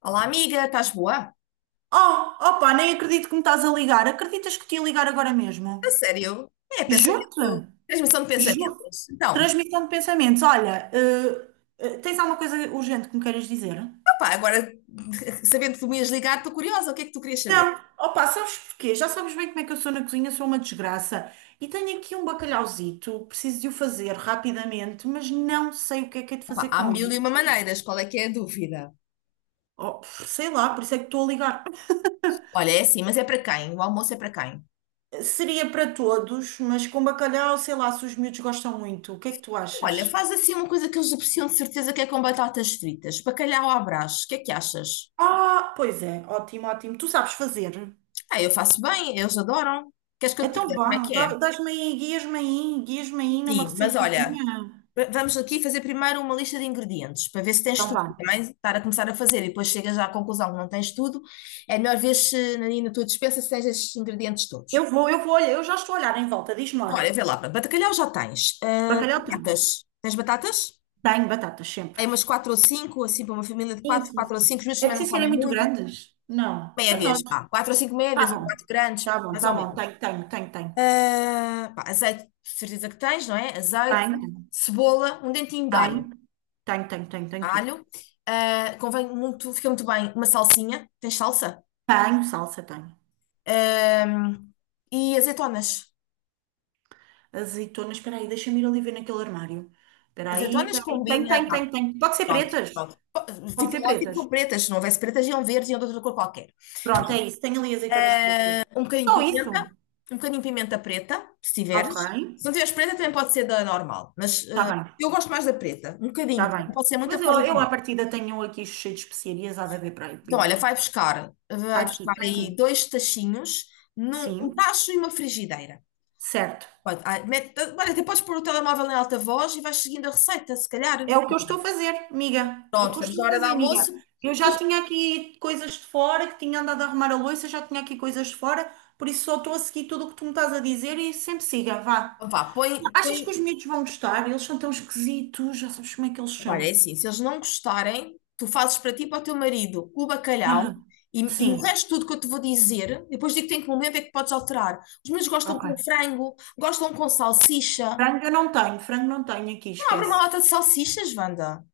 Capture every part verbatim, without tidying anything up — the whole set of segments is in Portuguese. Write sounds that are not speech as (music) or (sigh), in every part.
Olá, amiga, estás boa? Oh, opa, nem acredito que me estás a ligar. Acreditas que te ia ligar agora A mesmo? sério? É pensamento, Juro-te, transmissão de juro. pensamentos? Então, Transmissão de pensamentos. Olha, eh, eh, tens alguma coisa urgente que me queiras dizer? opá, agora (laughs) sabendo que tu me ias ligar, estou curiosa, o que é que tu querias saber? Não. Opa, sabes porquê? Já sabes bem como é que eu sou na cozinha, sou uma desgraça. E tenho aqui um bacalhauzito, preciso de o fazer rapidamente, mas não sei o que é que é de Opá, fazer há com mil e ele. uma maneiras, qual é que é a dúvida? Oh, sei lá, por isso é que estou a ligar. Olha, é assim, mas é para quem? O almoço é para quem? Seria para todos, mas com bacalhau, sei lá se os miúdos gostam muito. O que é que tu Olha, achas? faz assim uma coisa que eles apreciam de certeza que é com batatas fritas, bacalhau à Brás, o que é que achas? Ah, pois é, ótimo, ótimo. Tu sabes fazer. Ah, eu faço bem, eles adoram. Queres que eu te Então diga como é vá, que é? dá- dás-me aí, guias-me aí, guias-me aí numa Sim, mas olha, receitazinha. Va- Vamos aqui fazer primeiro uma lista de ingredientes para ver se tens Então tudo. vá. Também estar a começar a fazer e depois chegas à conclusão que não tens tudo, é melhor ver se na, na tua despensa se tens estes ingredientes todos. Eu vou, eu vou, olha, eu já estou a olhar em volta, diz-me Então, lá. olha, vê lá, pá, bacalhau já tens. Ah, Bacalhau tenho. batatas. Tens batatas? Tenho batatas sempre. Aí umas quatro ou cinco, assim, para uma família de Sim, quatro, sim, quatro ou sim. cinco, os meus É também não preciso serem comem muito muito. grandes? Não, para nós. Médias, pá, quatro ou cinco médias, Tá ou bom, quatro grandes, tá bom, mais tá ou bom. menos. Tenho, tenho, tenho, tenho. Ah, pá, azeite, de certeza que tens, não é? Azeite, Tenho, cebola, um dentinho de alho. tenho, tenho, tenho, tenho, tenho, tudo. alho. Ah, convém muito, fica muito bem uma salsinha. Tens salsa? Tenho, salsa, tenho. Ah, e azeitonas. Azeitonas, espera aí, deixa-me ir ali ver naquele armário. Espera aí, Azeitonas espera aí. Tenho, combina, tenho, pá. tenho, tenho. Pode ser Pronto, pretas? pronto. Pode Fica ser ótimo pretas. com pretas. Se não houvesse pretas, iam verdes, iam de outra cor qualquer. Pronto, é isso. Tem ali azeitonas pretas. Um bocadinho Só de pimenta, isso? um bocadinho de pimenta preta, se Ok. tiveres. Se não tiveres preta, também pode ser da normal. Mas Está ah, bem. eu gosto mais da preta. Um bocadinho, Está bem. também pode ser muita Mas por eu, causa do eu à milho. partida tenho aqui cheio de especiarias. Há de haver para aí Então, olha, pimenta. vai preta. buscar, Está vai aqui. buscar Está aí aqui. dois tachinhos, num- um Sim. tacho e uma frigideira. Certo. Pode, ai, mete- olha, até podes pôr o telemóvel em alta voz e vais seguindo a receita, se calhar. É o que eu estou a fazer, amiga. É o Pronto, que eu estamos na estou a hora do fazer, almoço. amiga. Eu já Depois, tinha aqui coisas de fora, que tinha andado a arrumar a louça, já tinha aqui coisas de fora, por isso só estou a seguir tudo o que tu me estás a dizer e sempre siga, vá. então vá, põe, Achas que põe. os miúdos vão gostar? Eles são tão esquisitos, já sabes como é que eles Olha, é são. assim, se eles não gostarem, tu fazes para ti e para o teu marido o bacalhau Aham. e, e o Sim, resto tudo que eu te vou dizer, depois digo-te em que um momento é que podes alterar. Os meus gostam com ok. frango, gostam com salsicha. Frango eu não tenho, frango não tenho aqui, Não, abre uma esquece. lata de salsichas, Wanda.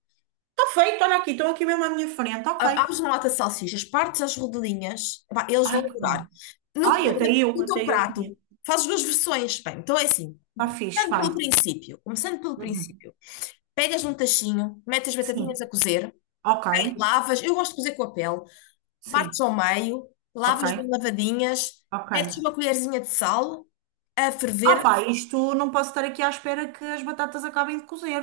Está feito, olha aqui, estão aqui mesmo à minha frente, ok. A- Abres uma lata de salsichas, partes as rodelinhas, epá, eles vão Ai, que bom. adorar. No, Ai, até eu, no até teu eu prato, conheço. fazes duas versões. Bem, então é assim. Está fixe, Começando vai. pelo princípio, começando pelo Uhum. princípio, pegas um tachinho, metes as batatinhas a Sim, cozer, ok. lavas, eu gosto de cozer com a pele, partes Sim, ao meio, ok, lavas bem lavadinhas, ok. metes uma colherzinha de sal a Ah ferver, pá, isto não posso estar aqui à espera que as batatas acabem de cozer.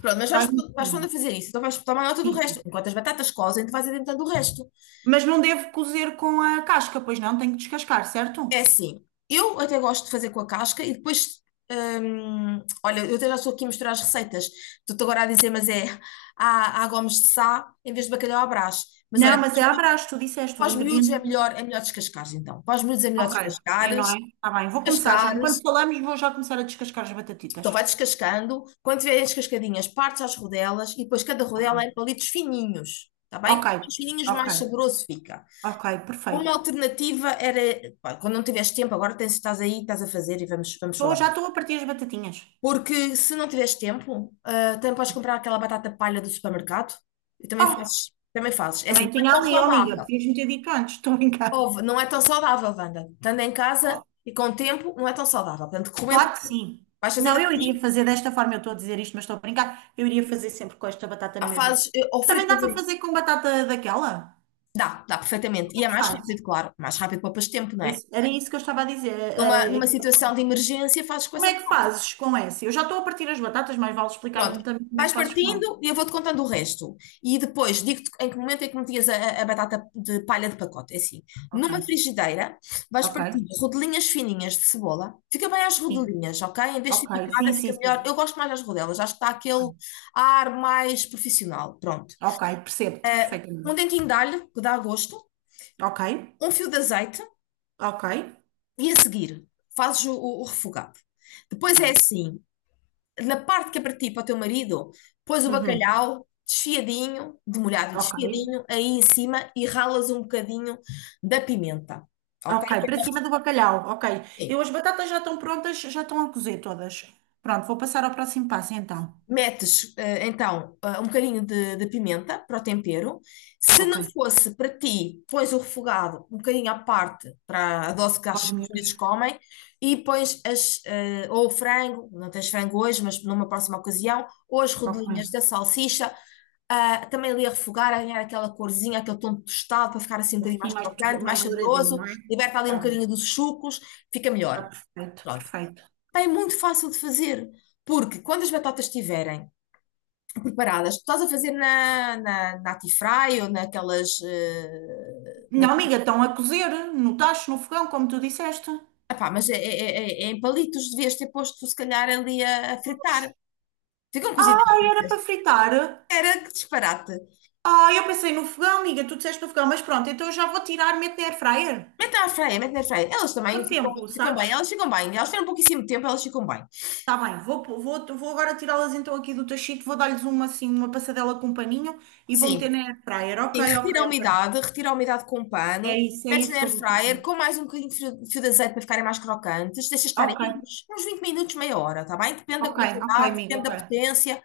pronto, mas vais, Vai, vais pondo a sim, fazer isso, então vais tomar nota do resto, sim. enquanto as batatas cozem, tu vais adiantando o resto. Mas não devo cozer com a casca, pois não, tenho que descascar, É certo? assim, eu até gosto de fazer com a casca e depois, hum, olha, eu até já estou aqui a misturar as receitas, estou-te agora a dizer, mas é, há, há gomes de sá em vez de bacalhau à Brás, mas Não, olha, mas é à brás, tu disseste para os os miúdos é ingredientes. melhor, é melhor descascares, então. Para os miúdos é melhor Ok, é não descascares, é? Está bem, vou começar já. Enquanto descascares. falamos, vou já começar a descascar as Então batatitas. vai descascando. Quando tiverem descascadinhas, partes às rodelas e depois cada rodela é em Ok, palitos fininhos. Está bem? ok, Quanto mais fininhos, ok, mais saboroso fica. ok, Uma perfeito. alternativa era, pá, quando não tiveres tempo, agora tens, estás aí, estás a fazer e vamos, vamos Tô, falar. já estou a partir as batatinhas. Porque se não tiveres tempo, ah, também podes comprar aquela batata palha do supermercado e também Oh, fazes, também fazes. É assim, também não é tinha tão ali, oh amiga, saudável. podias-me ter dito antes, (laughs) estou a brincar. Ouve, não é tão saudável, Wanda. Estando em casa Oh, e com o tempo, não é tão saudável. Portanto, recomendo que claro que sim. vais fazendo Não, eu iria assim, fazer desta forma, eu estou a dizer isto, mas estou a brincar. Eu iria fazer sempre com esta batata há na mesma. fases, eh, ou Também dá fritas. para em- fazer com batata daquela? Dá, dá perfeitamente. Como E é é que mais fazes? rápido, claro. Mais rápido poupas tempo, não é? Isso- era isso que eu estava a dizer. Numa, Eh, eh, numa situação de emergência, fazes Como coisa. é que fazes com essa? Eu já estou a partir as batatas, mas vale explicar-me Pronto, também como é vais que fazes com essa. partindo e eu vou-te contando o resto. E depois digo-te em que momento é que metias a, a batata de palha de pacote. É assim, Ok, numa frigideira vais ok. partindo rodelinhas fininhas de cebola. Fica bem às Sim, rodelinhas, ok? Em vez de ser ok. picada, Sim, sim, fica sim. melhor. sim. Eu gosto mais das rodelas, acho que dá aquele ar mais profissional. Pronto. Ok, percebo-te Eh, Um perfeitamente. dentinho de alho, que dá gosto, Ok, um fio de azeite ok. e a seguir fazes o, o- o refogado. Depois é Pronto. assim, na parte que é para ti, para o teu marido, pões o Uhum. bacalhau desfiadinho, demolhado e Ok, desfiadinho, aí em cima e ralas um bocadinho da pimenta, ok? ok. Para cima do bacalhau. Ok. Eu as batatas já estão prontas, já estão a cozer todas. Pronto, vou passar ao próximo passo então. Metes, eh, então, eh, um bocadinho de, de pimenta para o tempero. Se Ok. não fosse para ti, pões o refogado um bocadinho à parte para a dose que Para os acho que os miúdos. miúdos comem e pões as, eh, ou o frango, não tens frango hoje, mas numa próxima ocasião, ou as Ok. rodelinhas da salsicha, ah, também ali a refogar, a ganhar aquela corzinha, aquele tom tostado para ficar assim um bocadinho Assim mais mais, tu- crocante, mais mais douradinho, saboroso, não é? liberta ali um Tá bom. bocadinho dos sucos, fica Tá melhor. perfeito, Pronto. perfeito. Pá, é muito fácil de fazer, porque quando as batatas estiverem preparadas. Tu estás a fazer na, na, na Atifry ou naquelas. eh, na- Não, amiga, tua- estão a cozer no tacho, no fogão, como tu disseste. Epá, mas é, é- é- é em palitos, devias ter posto, se calhar, ali a, a fritar. Ficam cozidas Ai, era para fritas. fritar. Era que disparate. Ah, eu pensei no fogão, amiga, tu disseste no fogão, mas pronto, então eu já vou tirar, meto na air fryer. Mete na airfryer, mete na airfryer. Elas também Quanto ficam, tempo, ficam bem, sabes? elas ficam bem. Elas tiveram pouquíssimo tempo, elas ficam bem. Tá bem, vou, pô- vou, vou agora tirá-las então aqui do tachito, vou dar-lhes uma assim, uma passadela com um paninho e vou meter Sim. na air fryer. Sim, Ok, retira ok, a ok. umidade, retira a umidade com um É pano, isso, é metes isso na que air eu vou fryer fazer. com mais um bocadinho de fio, de fio, de azeite para ficarem mais crocantes, deixa estar aí Ok, uns, uns vinte minutos, meia hora, tá bem? Depende da ok, ok, quantidade, amiga, depende ok, da potência.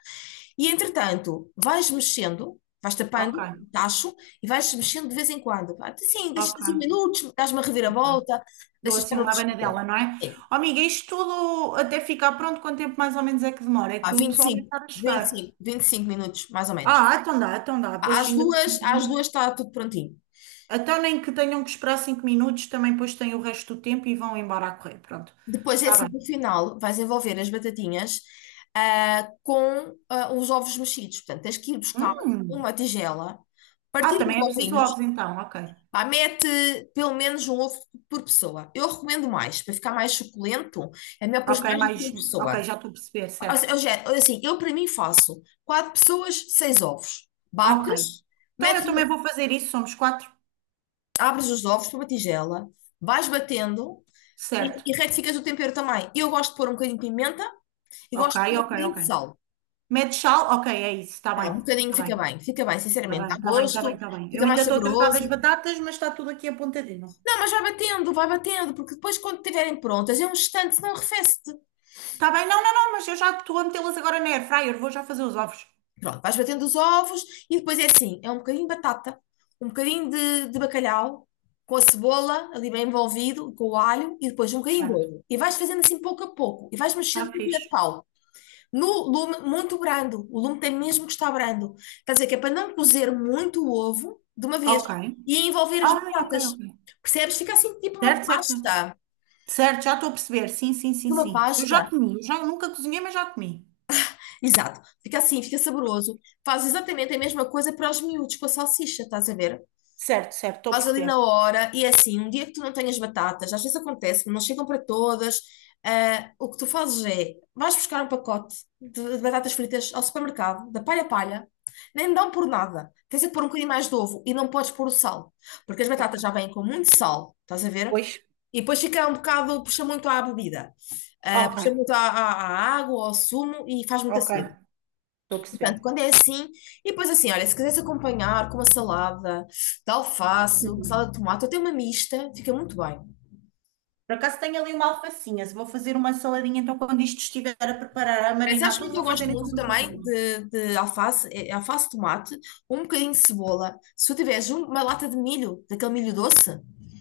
E entretanto, vais mexendo, vais tapando ok, o tacho e vais mexendo de vez em quando. Pá, sim, deixa cinco ok. minutos, dás uma Muito bem. reviravolta, Dou deixa estar assim uma outros. abanadela, não é? Sim, Oh, amiga, isto tudo até ficar pronto, quanto tempo mais ou menos é que demora? É pá, que o vinte e pessoal deve cinco estar a vinte e chegar. cinco, vinte e cinco minutos, mais ou menos. Ah, então dá, então dá, pois Às ainda. duas, às duas está tudo prontinho. Então, nem que tenham que esperar cinco minutos, também depois têm o resto do tempo e vão embora a correr. Pronto, Depois é está assim, bem. no final, vais envolver as batatinhas ah, com ah, os ovos mexidos. Portanto, tens que ir buscar Hum. uma tigela, Ah, partir os também é preciso ovinhos, ovos, então, ok. pá, mete pelo menos um ovo por pessoa. Eu recomendo mais, para ficar mais suculento, é melhor pôr Ok, mais do que mais. uma Um. Ok, pessoa. já estou a perceber, Ou se- certo. ou seja, assim, eu para mim faço quatro pessoas, seis ovos. Ok. Bates, Então metes eu também uma- vou fazer isso, somos quatro. abres os ovos para uma tigela, vais batendo Certo. e, e retificas o tempero também. Eu gosto de pôr um bocadinho de pimenta. Eu Ok, gosto de pôr um ok, bocadinho ok. de sal. Mete sal, ok, é isso, está Pá, bem. um bocadinho Está fica bem, bem, fica bem, está sinceramente, bem, dá está bem, está bem, gosto, está bem. Eu fica mais ainda estou a tratar saboroso. das batatas, mas está tudo aqui apontadinho. Não, mas vai batendo, vai batendo, porque depois quando estiverem prontas, é um instante, senão arrefece-te. Está bem, não, não, não, mas eu já estou a metê-las agora na air fryer, vou já fazer os ovos. Pronto, vais batendo os ovos e depois é assim, é um bocadinho de batata, um bocadinho de, de bacalhau, com a cebola ali bem envolvido, com o alho e depois um bocadinho de Certo, ovo. E vais fazendo assim pouco a pouco, e vais mexendo está com o colher de fixe. pau. No lume muito brando. O lume tem mesmo que estar brando. Quer dizer que é para não cozer muito o ovo de uma vez Ok. e envolver as Ah, ok, batatas. ok. Percebes? Fica assim tipo uma Certo, certo. pasta. Certo, já estou a perceber. Sim, sim, sim, Fica uma sim. Eu já pasta. comi. Eu já nunca cozinhei, mas já comi. Exato. Fica assim, fica saboroso. Faz exatamente a mesma coisa para os miúdos com a salsicha, estás a ver? Certo, certo, estou a Faz ali perceber. na hora, e é assim, um dia que tu não tenhas batatas, às vezes acontece, não chegam para todas, ah, o que tu fazes é, vais buscar um pacote de, de batatas fritas ao supermercado, da palha a palha, nem dão por nada, tens de pôr um bocadinho mais de ovo, e não podes pôr o sal, porque as Ok. batatas já vêm com muito sal, estás a ver? Pois? E depois fica um bocado, puxa muito à bebida, ah, Ok, puxa muito à, à- à água, ao sumo, e faz muita ok. sede. Estou a Portanto, perceber. quando é assim, e depois assim, olha, se quiseres acompanhar com uma salada de alface, uma Hum. salada de tomate, eu tenho uma mista, fica muito bem. Por acaso tenho ali uma alfacinha. Se vou fazer uma saladinha, então quando isto estiver a preparar, a Eh, Sabes marinar como é tudo, que eu vou fazer gosto então muito uma também saladinha. de, de alface, eh, alface, tomate, um bocadinho de cebola. Se tu tiveres um- uma lata de milho, daquele milho doce,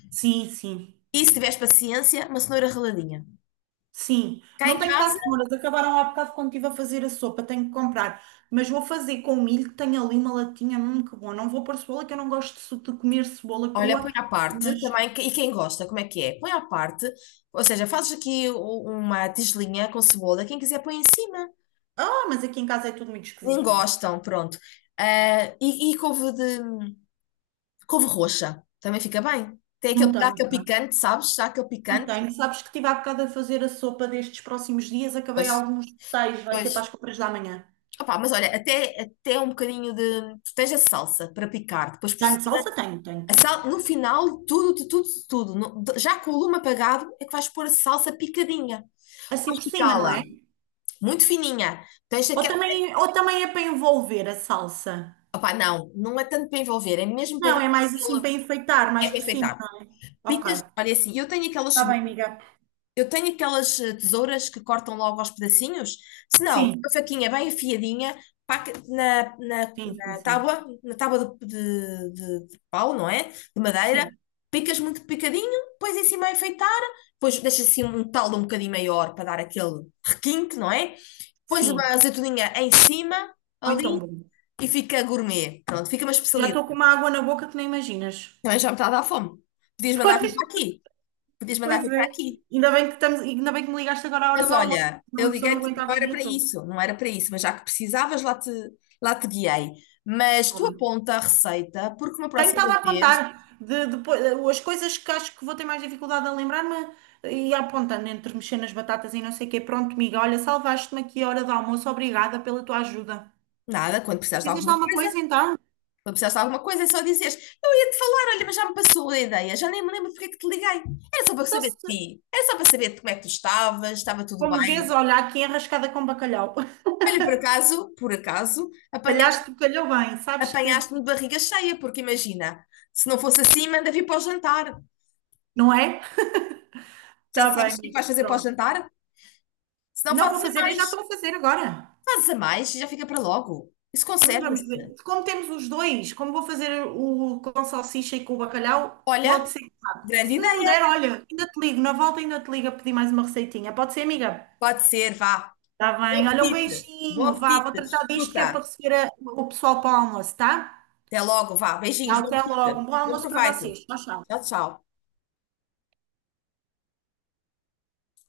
Sim, sim. e se tiveres paciência, uma cenoura raladinha. Sim, Cá não em tenho cá casa, cenouras, acabaram há bocado quando estive a fazer a sopa, tenho que comprar, mas vou fazer com milho, que tenho ali uma latinha, hum, que bom, não vou pôr cebola, que eu não gosto de su- de comer cebola olha, põe crua, à parte mas, também, que- e quem gosta, como é que é? Põe à parte, ou seja, fazes aqui o- uma tigelinha com cebola, quem quiser põe em cima. ah, mas aqui em casa é tudo muito Nem esquisitinho, gostam, pronto. Ah, e, e couve de couve roxa, também fica bem. Tem não aquele, dá tenho, aquele cá. picante, sabes? Dá aquele Não picante. tenho, sabes que estive há bocado a fazer a sopa destes próximos dias, acabei Pois, alguns detalhes, vai ser pois. para as compras da manhã, Opa, mas olha, até, até um bocadinho de. Tu tens a salsa para picar, depois por tenho cima. salsa? Tenho, tenho, A tenho, tenho, sal, no final, tudo, de tudo, de tudo. no- de- já com o lume apagado, é que vais pôr a salsa picadinha. assim Podes por cima, não picá-la, é? muito fininha. Tens Ou aquela. também, ou também é para envolver a salsa? Opa, não, não é tanto para envolver, é mesmo para dar Não, é mais assim aquela. para enfeitar, É mais para por cima, enfeitar. ok. Picas, olha assim, eu tenho aquelas Tá bem, cebolas. amiga. Eu tenho aquelas eh, tesouras que cortam logo aos pedacinhos. Se não, uma Sim, faquinha bem afiadinha, pá, que- na, na, sim, sim, na sim. tábua, na tábua de, de, de- de pau, não é? De madeira. Sim, Picas muito picadinho, pões em cima a enfeitar, depois deixas assim um talo um bocadinho maior para dar aquele requinte, não é? Pões uma sim. azeitoninha em cima, Ai, tão ali, bom. e fica gourmet. Pronto, fica uma Já especialidade. estou com uma água na boca que nem imaginas. Também já me está a dar fome. Podias mandar vir (laughs) para aqui. Podias mandar Pois vir é. para aqui. Ainda bem que estamos, ainda bem que me ligaste agora à hora Mas do almoço, olha, senão eu eu só não liguei-te, aguentava não o era dia para todo. isso, não era para isso, mas já que precisavas, lá te, lá te guiei. Mas Tá tu bem. aponta a receita, porque uma Tenho próxima estado a apontar vez, de, depois, as coisas que acho que vou ter mais dificuldade a lembrar-me e apontando entre mexer nas batatas e não sei o quê. Pronto, amiga, olha, salvaste-me aqui a hora do almoço. Obrigada pela tua ajuda. nada, quando precisares de Fizeste alguma alguma coisa, coisa então? quando precisares de alguma coisa, é só dizeres, eu ia-te falar, olha, mas já me passou a ideia, já nem me lembro porque é que te liguei. Era só para Então, saber de se, ti, era só para saber de como é que tu estavas, estava tudo como vês, bem. olha, aqui enrascada com bacalhau. Olha, por acaso, por acaso, apanhaste, Calhaste, calhou bem, sabes que apanhaste-me de barriga cheia, porque imagina, se não fosse assim, manda vir para o jantar. não é? Está Já bem, sabes o que amiga, vais fazer para o pronto. jantar? Se não Não vou fazes a fazer, eu mais. já estou a fazer agora. Fazes a mais e já fica para logo. Isso Hum, vamos conserva-se. ver. Como temos os dois, como vou fazer o com salsicha e com o bacalhau, Olha, pode ser. grande Se não der, ideia. olha, ainda te ligo, na volta ainda te ligo a pedir mais uma receitinha. Pode ser, amiga? Pode ser, vá. Está Bom bem, olha, um apetite. Bom beijinho, vá, apetite. vou tratar disto que é para Desfruta. receber a- o pessoal para o almoço, tá? Até logo, vá. Tchau, Beijinhos, bom até logo, apetite. um bom Bom almoço para proveito. vocês. Tchau, tchau. Tchau, tchau.